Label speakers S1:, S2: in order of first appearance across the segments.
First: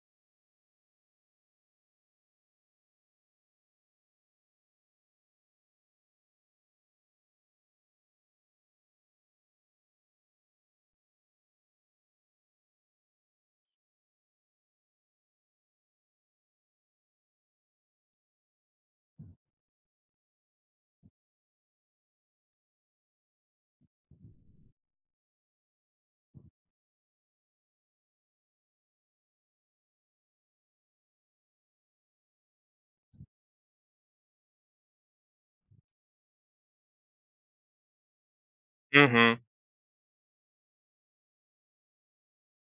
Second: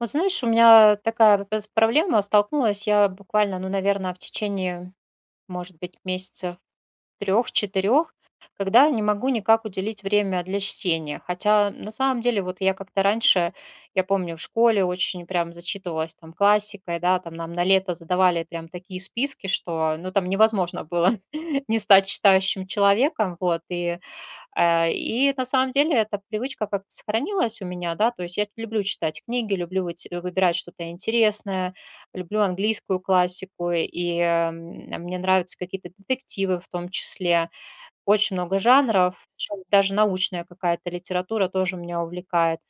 S1: Вот знаешь, у меня такая пс проблема. Столкнулась я буквально, ну, наверное, в течение, может быть, месяцев трех-четырех, когда не могу никак уделить время для чтения. Хотя, на самом деле, вот я как-то раньше, я помню, в школе очень прям зачитывалась там классикой, да, там нам на лето задавали прям такие списки, что, ну, там невозможно было не стать читающим человеком. Вот, и на самом деле эта привычка как-то сохранилась у меня, да, то есть я люблю читать книги, люблю выбирать что-то интересное, люблю английскую классику, и мне нравятся какие-то детективы в том числе, очень много жанров,
S2: Мгм.
S1: причём даже научная какая-то литература тоже меня увлекает.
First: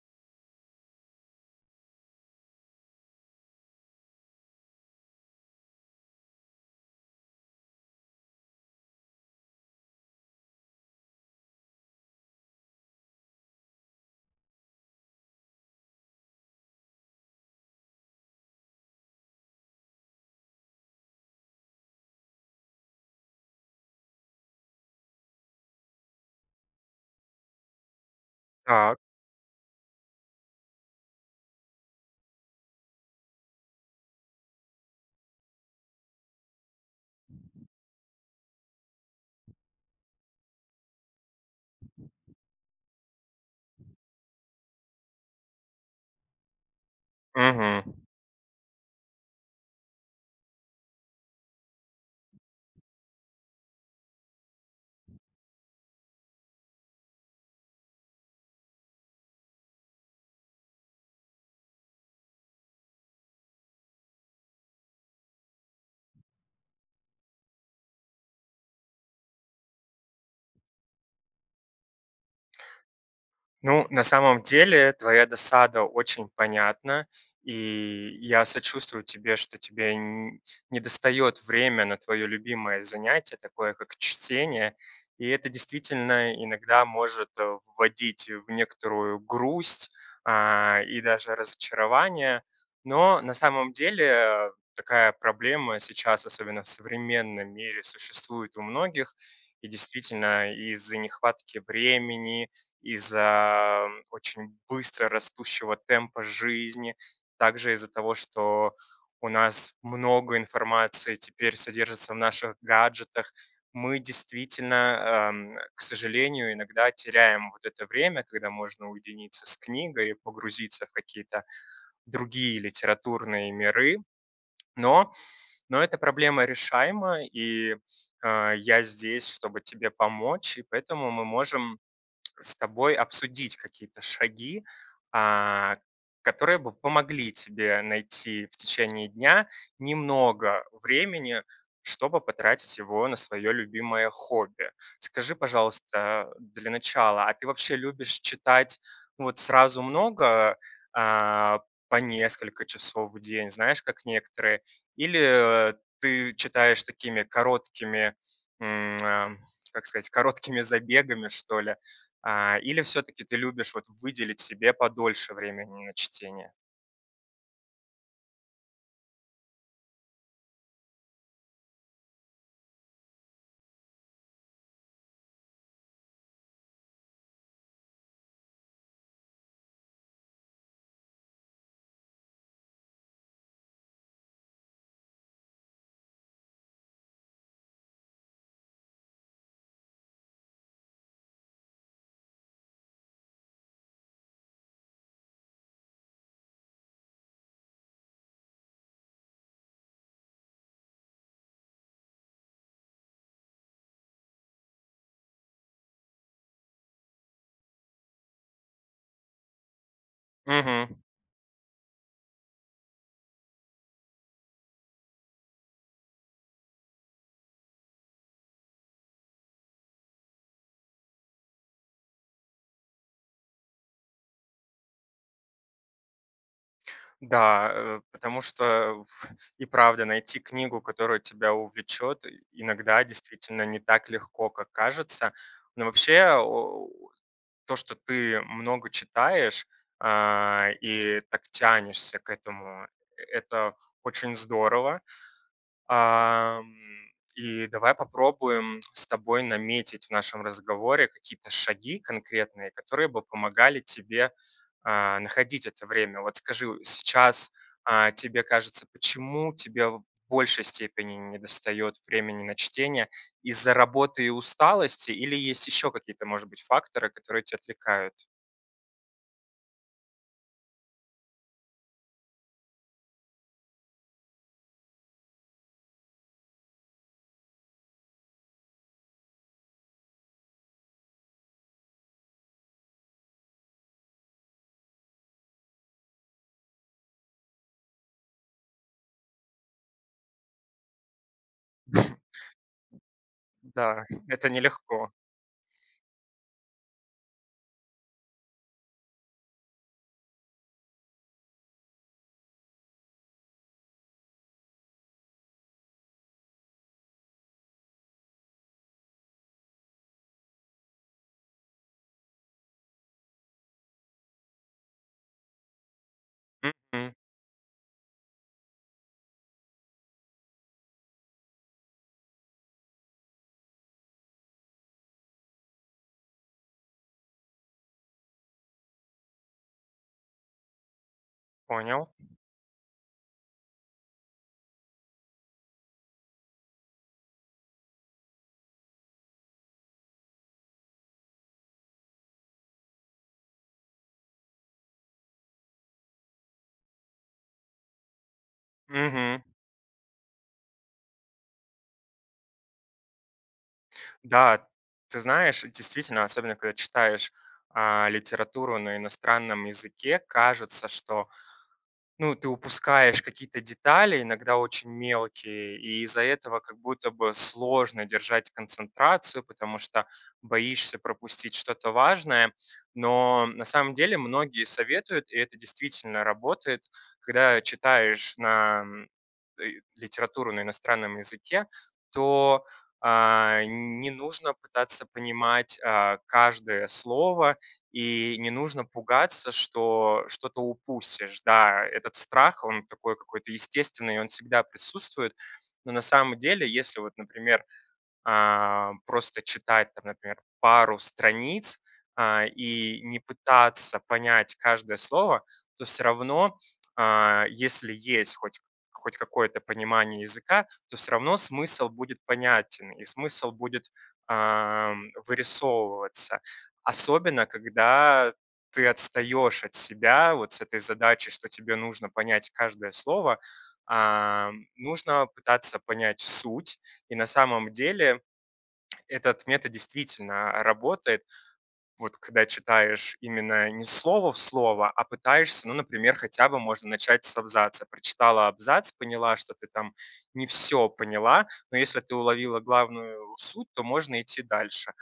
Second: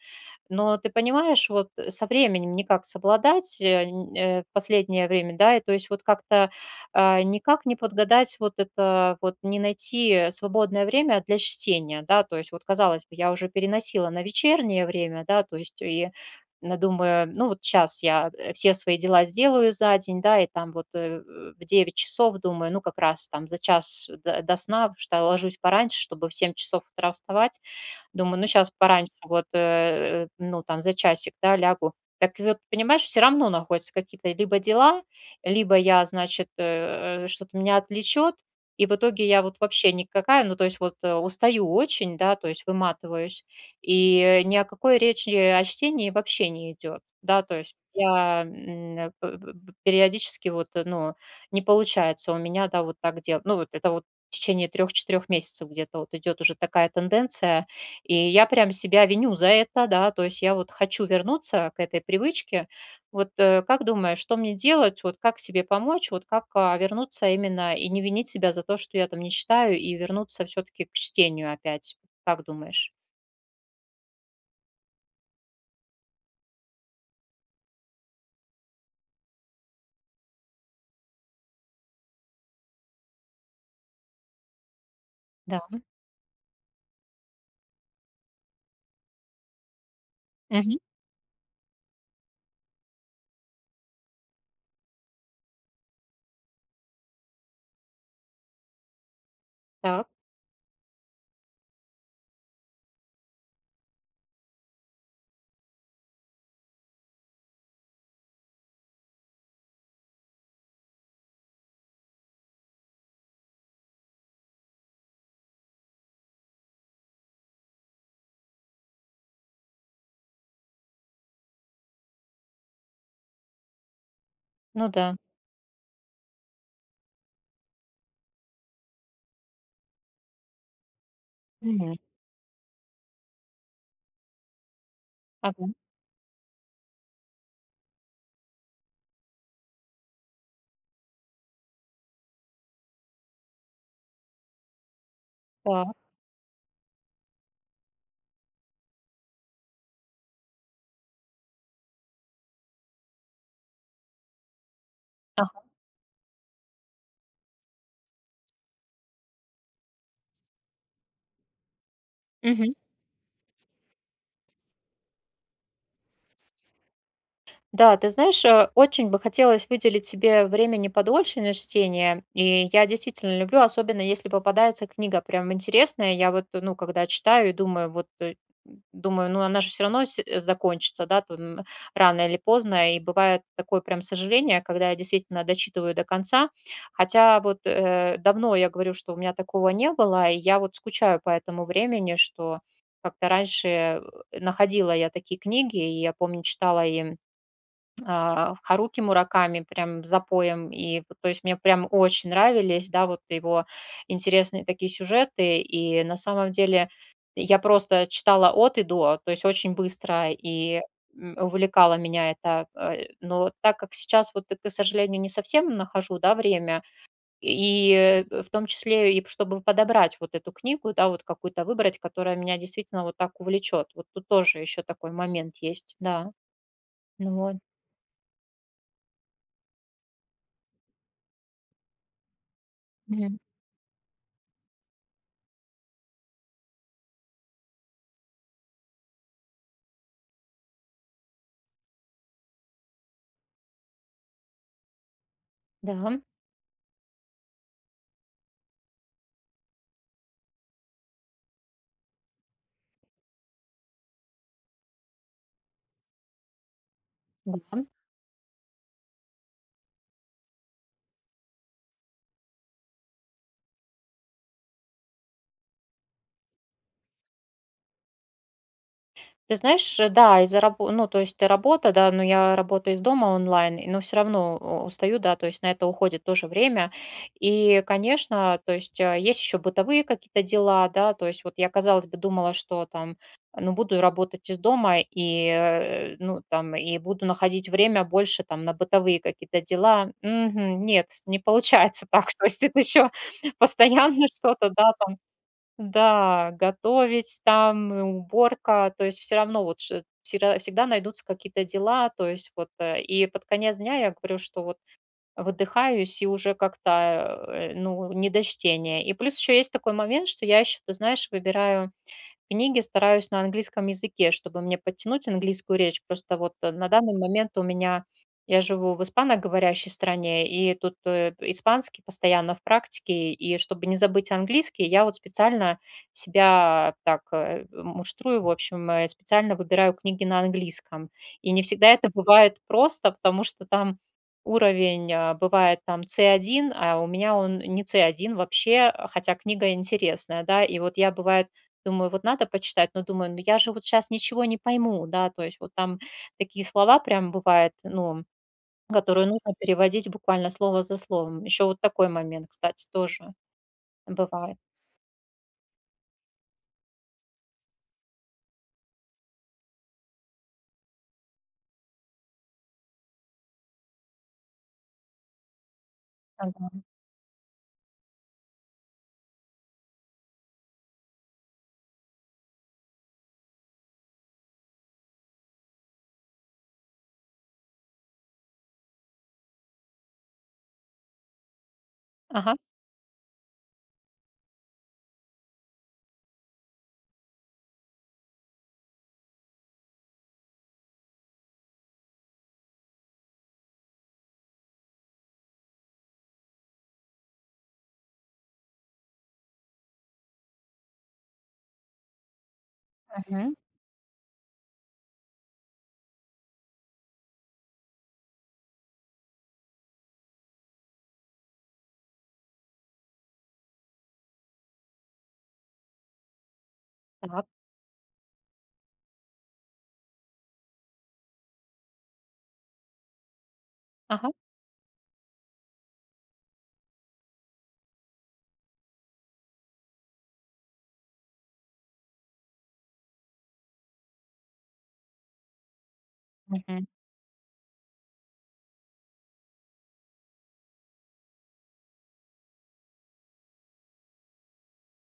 S1: Но ты понимаешь, вот со временем никак совладать в последнее время, да, и то есть вот как-то никак не подгадать вот это, вот не найти свободное время для чтения, да, то есть вот, казалось бы, я уже переносила на вечернее время, да, то есть и думаю, ну вот сейчас я все свои дела сделаю за день, да, и там вот в 9 часов думаю, ну как раз там за час до, до сна, потому что ложусь пораньше, чтобы в 7 часов утра вставать. Думаю, ну, сейчас
S2: Так.
S1: пораньше вот, ну, там за часик, да, лягу. Так вот, понимаешь, все равно находятся какие-то либо дела, либо я, значит, что-то меня отвлечет, и в итоге я вот вообще никакая, ну, то есть вот, устаю очень, да, то есть выматываюсь, и ни о какой речи о чтении вообще не идет. Да, то есть
S2: Мгм.
S1: я, м, п п периодически вот, ну, не получается у меня, да, вот так делать. Ну, вот это вот в течение трех-четырех месяцев где-то вот идет уже такая тенденция. И я прям себя виню за это, да, то есть я вот хочу вернуться к этой привычке. Вот как думаешь, что мне делать, вот как себе помочь, вот как вернуться именно и не винить себя за то, что я там не читаю, и вернуться все-таки к чтению опять? Как думаешь?
S2: Ну, на самом деле, твоя досада очень понятна, и я сочувствую тебе, что тебе недостает время на твое любимое занятие, такое как чтение, и это
S1: Да.
S2: действительно иногда может вводить в некоторую грусть
S1: Мгм.
S2: и даже разочарование, но на самом деле такая проблема сейчас, особенно в современном мире, существует у многих, и
S1: Так,
S2: действительно из-за нехватки времени, из-за очень быстро растущего темпа жизни, также из-за того, что у нас много информации теперь содержится в наших гаджетах. Мы действительно, к сожалению, иногда теряем вот это время, когда можно уединиться с книгой и погрузиться в какие-то другие литературные миры.
S1: ну
S2: Но,
S1: да.
S2: но эта проблема решаема, и я здесь, чтобы тебе помочь, и поэтому мы можем
S1: Мгм.
S2: с тобой обсудить какие-то шаги,
S1: Ага.
S2: а, которые бы помогли тебе найти в течение дня немного времени, чтобы потратить его на свое любимое хобби. Скажи,
S1: Так.
S2: пожалуйста, для начала, а ты вообще любишь читать ну, вот сразу много, а, по несколько часов в день, знаешь, как некоторые, или
S1: Ага.
S2: ты читаешь такими короткими, м, а, как сказать, короткими забегами, что ли,
S1: Мгм.
S2: или все-таки ты любишь вот выделить себе подольше времени на чтение?
S1: Да, ты знаешь, очень бы хотелось выделить себе времени подольше на чтение. И я действительно люблю, особенно если попадается книга прям интересная. Я вот, ну, когда читаю и думаю, вот думаю, ну, она же все равно закончится, да, там, рано или поздно. И бывает такое прям сожаление, когда я действительно дочитываю до конца. Хотя вот давно я говорю, что у меня такого не было, и я вот скучаю по этому времени, что как-то раньше находила я такие книги, и я помню, читала и Харуки Мураками прям запоем. И вот, то есть мне прям очень нравились, да, вот его интересные такие сюжеты. И на самом деле я просто читала от и до, то есть очень быстро и
S2: Мгм.
S1: увлекала меня это. Но так как сейчас вот, к сожалению, не совсем нахожу, да, время, и в том числе и чтобы подобрать вот эту книгу, да, вот какую-то выбрать, которая меня действительно вот так увлечет. Вот тут тоже еще такой момент есть, да. Ну вот.
S2: Да, потому что и правда найти книгу, которая тебя увлечет, иногда
S1: Мгм.
S2: действительно не так легко, как кажется. Но вообще то, что ты много читаешь и так тянешься к этому, это очень здорово.
S1: Да.
S2: Ам, и давай попробуем с тобой наметить в нашем разговоре какие-то шаги конкретные, которые бы помогали тебе, находить это время. Вот скажи, сейчас,
S1: Да.
S2: тебе кажется, почему тебе в большей степени недостает времени на чтение? Из-за работы и усталости или есть еще какие-то, может быть, факторы, которые тебя отвлекают?
S1: Ты знаешь, да, из-за рабо ну, то есть работа, да, но я работаю из дома онлайн, но все равно у устаю, да, то есть на это уходит тоже время. И, конечно, то есть, есть еще бытовые какие-то дела, да, то есть вот я, казалось бы, думала, что там, ну, буду работать из дома и, ну, там, и буду находить время больше там на бытовые какие-то дела. Мгм. Нет, не получается так. То есть это еще
S2: Да,
S1: постоянно
S2: это
S1: что-то, да,
S2: нелегко.
S1: там. Да, готовить там, уборка, то есть все равно вот ш всегда всегда найдутся какие-то дела, то есть вот, и под конец дня я говорю, что вот выдыхаюсь и уже как-то, ну, не до чтения. И плюс еще есть такой момент, что я еще, ты знаешь, выбираю. Книги стараюсь на английском языке, чтобы мне подтянуть английскую речь. Просто вот, на
S2: Мгм.
S1: данный момент у меня я живу в испаноговорящей стране, и тут, испанский постоянно в практике. И чтобы не забыть английский, я вот специально себя так, муштрую, в общем, специально выбираю книги на английском. И не всегда это
S2: Понял.
S1: бывает просто, потому что там уровень, бывает там C1, а у меня он не C1 вообще, а хотя книга интересная, да. И вот я, бывает, думаю, вот надо почитать, но думаю, ну я же вот сейчас ничего не пойму, да, то есть вот там такие слова прям бывают, ну, которые
S2: Мгм.
S1: нужно переводить буквально слово за словом. Еще вот такой момент, кстати, тоже бывает.
S2: Да, ты знаешь, действительно, особенно когда читаешь литературу на иностранном языке, кажется, что ну, ты упускаешь какие-то детали, иногда очень мелкие, и из-за этого
S1: Ага.
S2: как будто бы сложно держать концентрацию, потому что боишься пропустить что-то важное. Но на самом деле многие советуют, и это действительно работает, когда читаешь на литературу на иностранном языке,
S1: Ага.
S2: то не нужно пытаться понимать каждое слово и не нужно пугаться, что что-то упустишь. Да, этот страх, он такой какой-то естественный, и он всегда присутствует. Но на самом деле, если вот, например, просто читать, там, например, пару страниц, и не
S1: Мгм.
S2: пытаться понять каждое слово, то все равно, если есть хоть какое-то понимание языка, то все равно смысл будет понятен, и смысл будет, вырисовываться. Особенно,
S1: Так.
S2: когда ты отстаешь от себя вот с этой задачей, что тебе нужно понять каждое слово.
S1: Ага.
S2: Нужно пытаться понять суть. И на самом деле этот метод действительно работает, вот когда читаешь именно не слово в слово, а пытаешься, ну, например, хотя бы
S1: Мгм.
S2: можно начать с абзаца. Прочитала абзац, поняла, что ты там не все поняла, но если ты уловила главную суть, то можно идти дальше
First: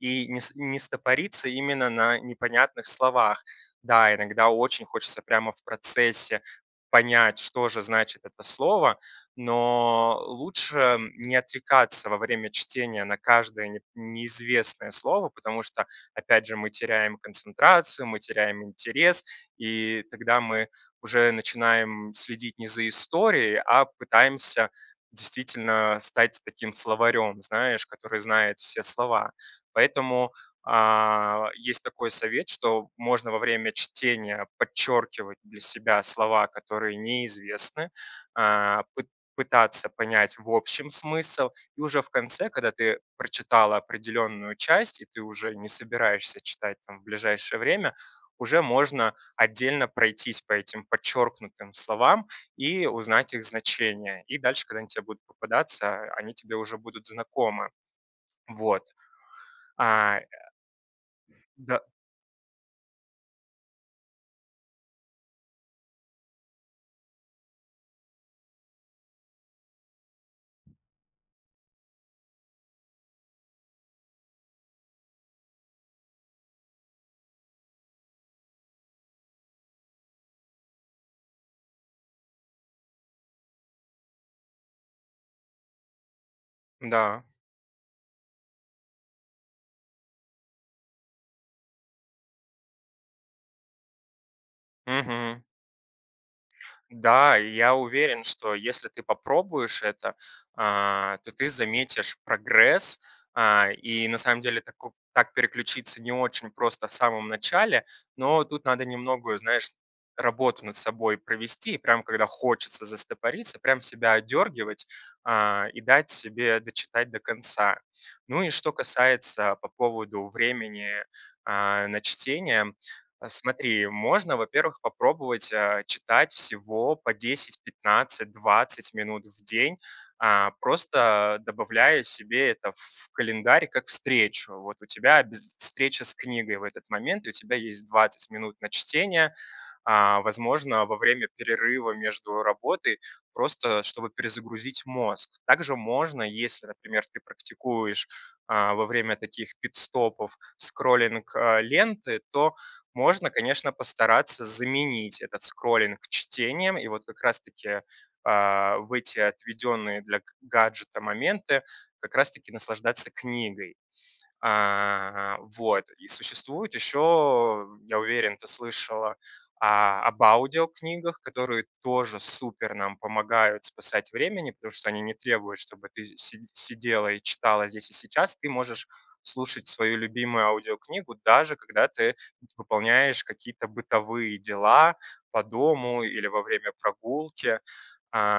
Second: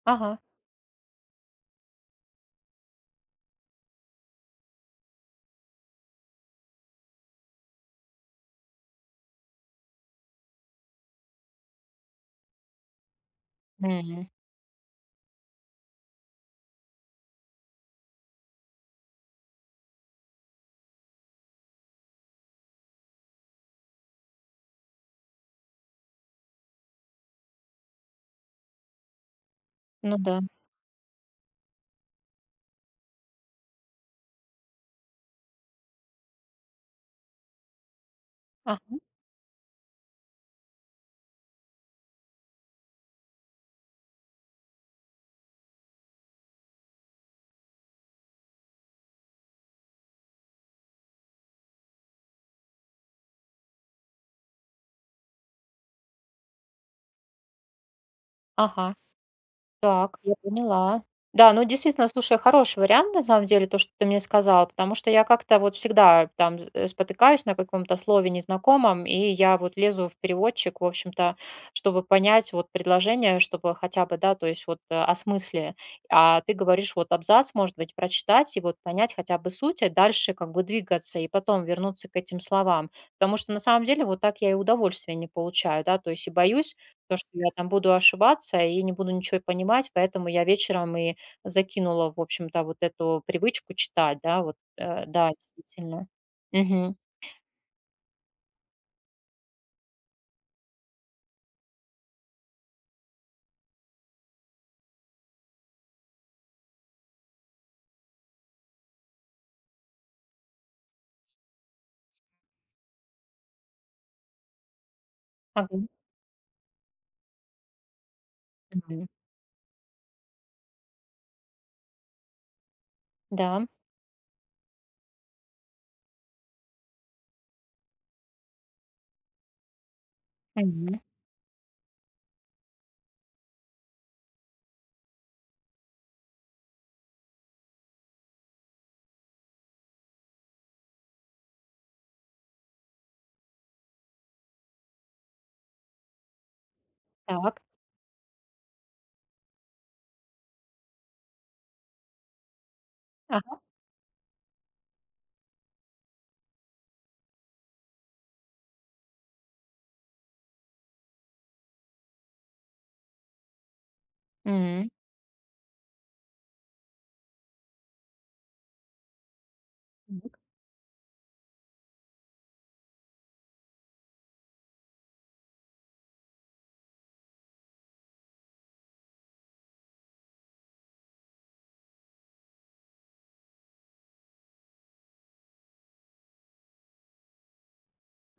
S2: и
S1: Ага.
S2: не стопориться именно на непонятных словах. Да, иногда очень хочется прямо в процессе понять, что же значит это слово, но лучше не отвлекаться во время чтения на каждое
S1: М.
S2: неизвестное слово, потому что, опять же, мы теряем концентрацию, мы теряем интерес, и тогда мы уже начинаем следить не за историей, а пытаемся действительно стать таким словарем, знаешь, который знает все слова.
S1: Ну
S2: Поэтому,
S1: да.
S2: есть такой совет, что можно во время чтения подчеркивать для себя слова, которые неизвестны,
S1: А.
S2: а, пы пытаться понять в общем смысл. И уже в конце, когда ты прочитала определенную часть, и ты уже не собираешься читать там в ближайшее время, уже можно отдельно пройтись по этим подчеркнутым словам и узнать их значение. И дальше, когда они тебе будут попадаться, они тебе уже будут знакомы. Вот.
S1: Ага. Так,
S2: А,
S1: я поняла. Да, ну
S2: да
S1: действительно, слушай, хороший вариант, на самом деле, то, что ты мне сказала, потому что я как-то вот всегда там спотыкаюсь на каком-то слове незнакомом, и я вот лезу в переводчик, в общем-то, чтобы понять вот предложение, чтобы хотя бы, да, то есть вот о смысле. А ты говоришь вот абзац, может быть, прочитать и вот понять хотя бы суть, а дальше как бы двигаться и потом вернуться к этим словам. Потому что на самом деле вот так я и удовольствие не получаю, да, то есть и боюсь, то,
S2: Да,
S1: что я там буду ошибаться и не буду ничего понимать, поэтому я вечером и закинула, в общем-то, вот эту привычку читать, да, вот, да,
S2: мгм.
S1: действительно. Мгм.
S2: Да, и я уверен, что если ты попробуешь это, то ты заметишь прогресс. И на самом деле так переключиться не очень просто в самом начале, но тут надо немного, знаешь, работу над собой провести. И прям когда хочется застопориться, прям себя одергивать, и
S1: Могу.
S2: дать себе дочитать до конца. Ну и что
S1: Мгм.
S2: касается по поводу времени, на чтение.
S1: Да.
S2: Смотри, можно, во-первых, попробовать, читать всего по 10, 15, 20 минут в день,
S1: Мгм.
S2: просто добавляя себе это в календарь как встречу. Вот у тебя обяз встреча с книгой в этот момент, и у тебя есть 20 минут на чтение, возможно, во время перерыва между работой, просто чтобы перезагрузить мозг. Также можно, если, например, ты
S1: Так.
S2: практикуешь во время таких пит-стопов скроллинг ленты, то можно,
S1: Ага.
S2: конечно, постараться заменить этот скроллинг чтением, и вот как раз-таки в эти отведенные для гаджета моменты как раз-таки наслаждаться книгой.
S1: М.
S2: Вот. И существует еще, я уверен, ты слышала об
S1: Так.
S2: аудиокнигах, которые тоже супер нам помогают спасать времени, потому что они не требуют, чтобы ты сидела и читала здесь и сейчас. Ты можешь слушать свою любимую аудиокнигу, даже когда ты выполняешь какие-то бытовые дела по дому или во время прогулки.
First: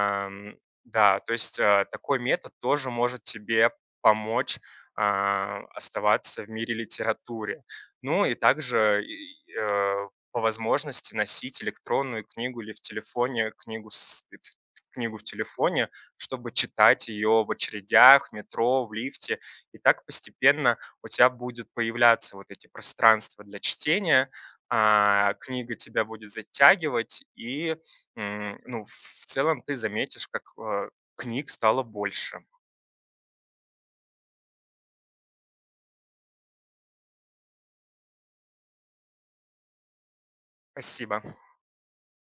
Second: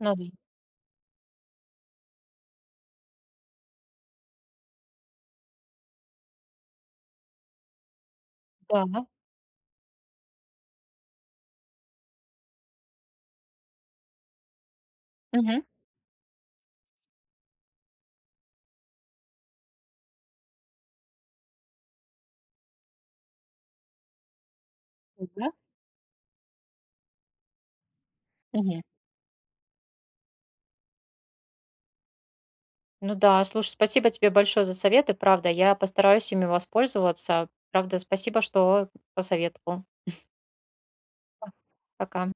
S1: Ну да.
S2: да, то есть такой метод тоже может тебе помочь оставаться в мире литературы, ну и также
S1: Да.
S2: по возможности носить электронную книгу или в телефоне книгу книгу в
S1: Мгм.
S2: телефоне, чтобы читать ее в очередях, в метро, в лифте. И так постепенно у тебя будет появляться вот эти пространства для чтения,
S1: Да.
S2: книга тебя будет затягивать, и,
S1: Мгм.
S2: ну, в целом ты заметишь, как, книг стало больше.
S1: Ну да, слушай, спасибо тебе большое за советы, правда, я постараюсь ими воспользоваться. Правда, спасибо, что посоветовал.
S2: Спасибо.
S1: Пока.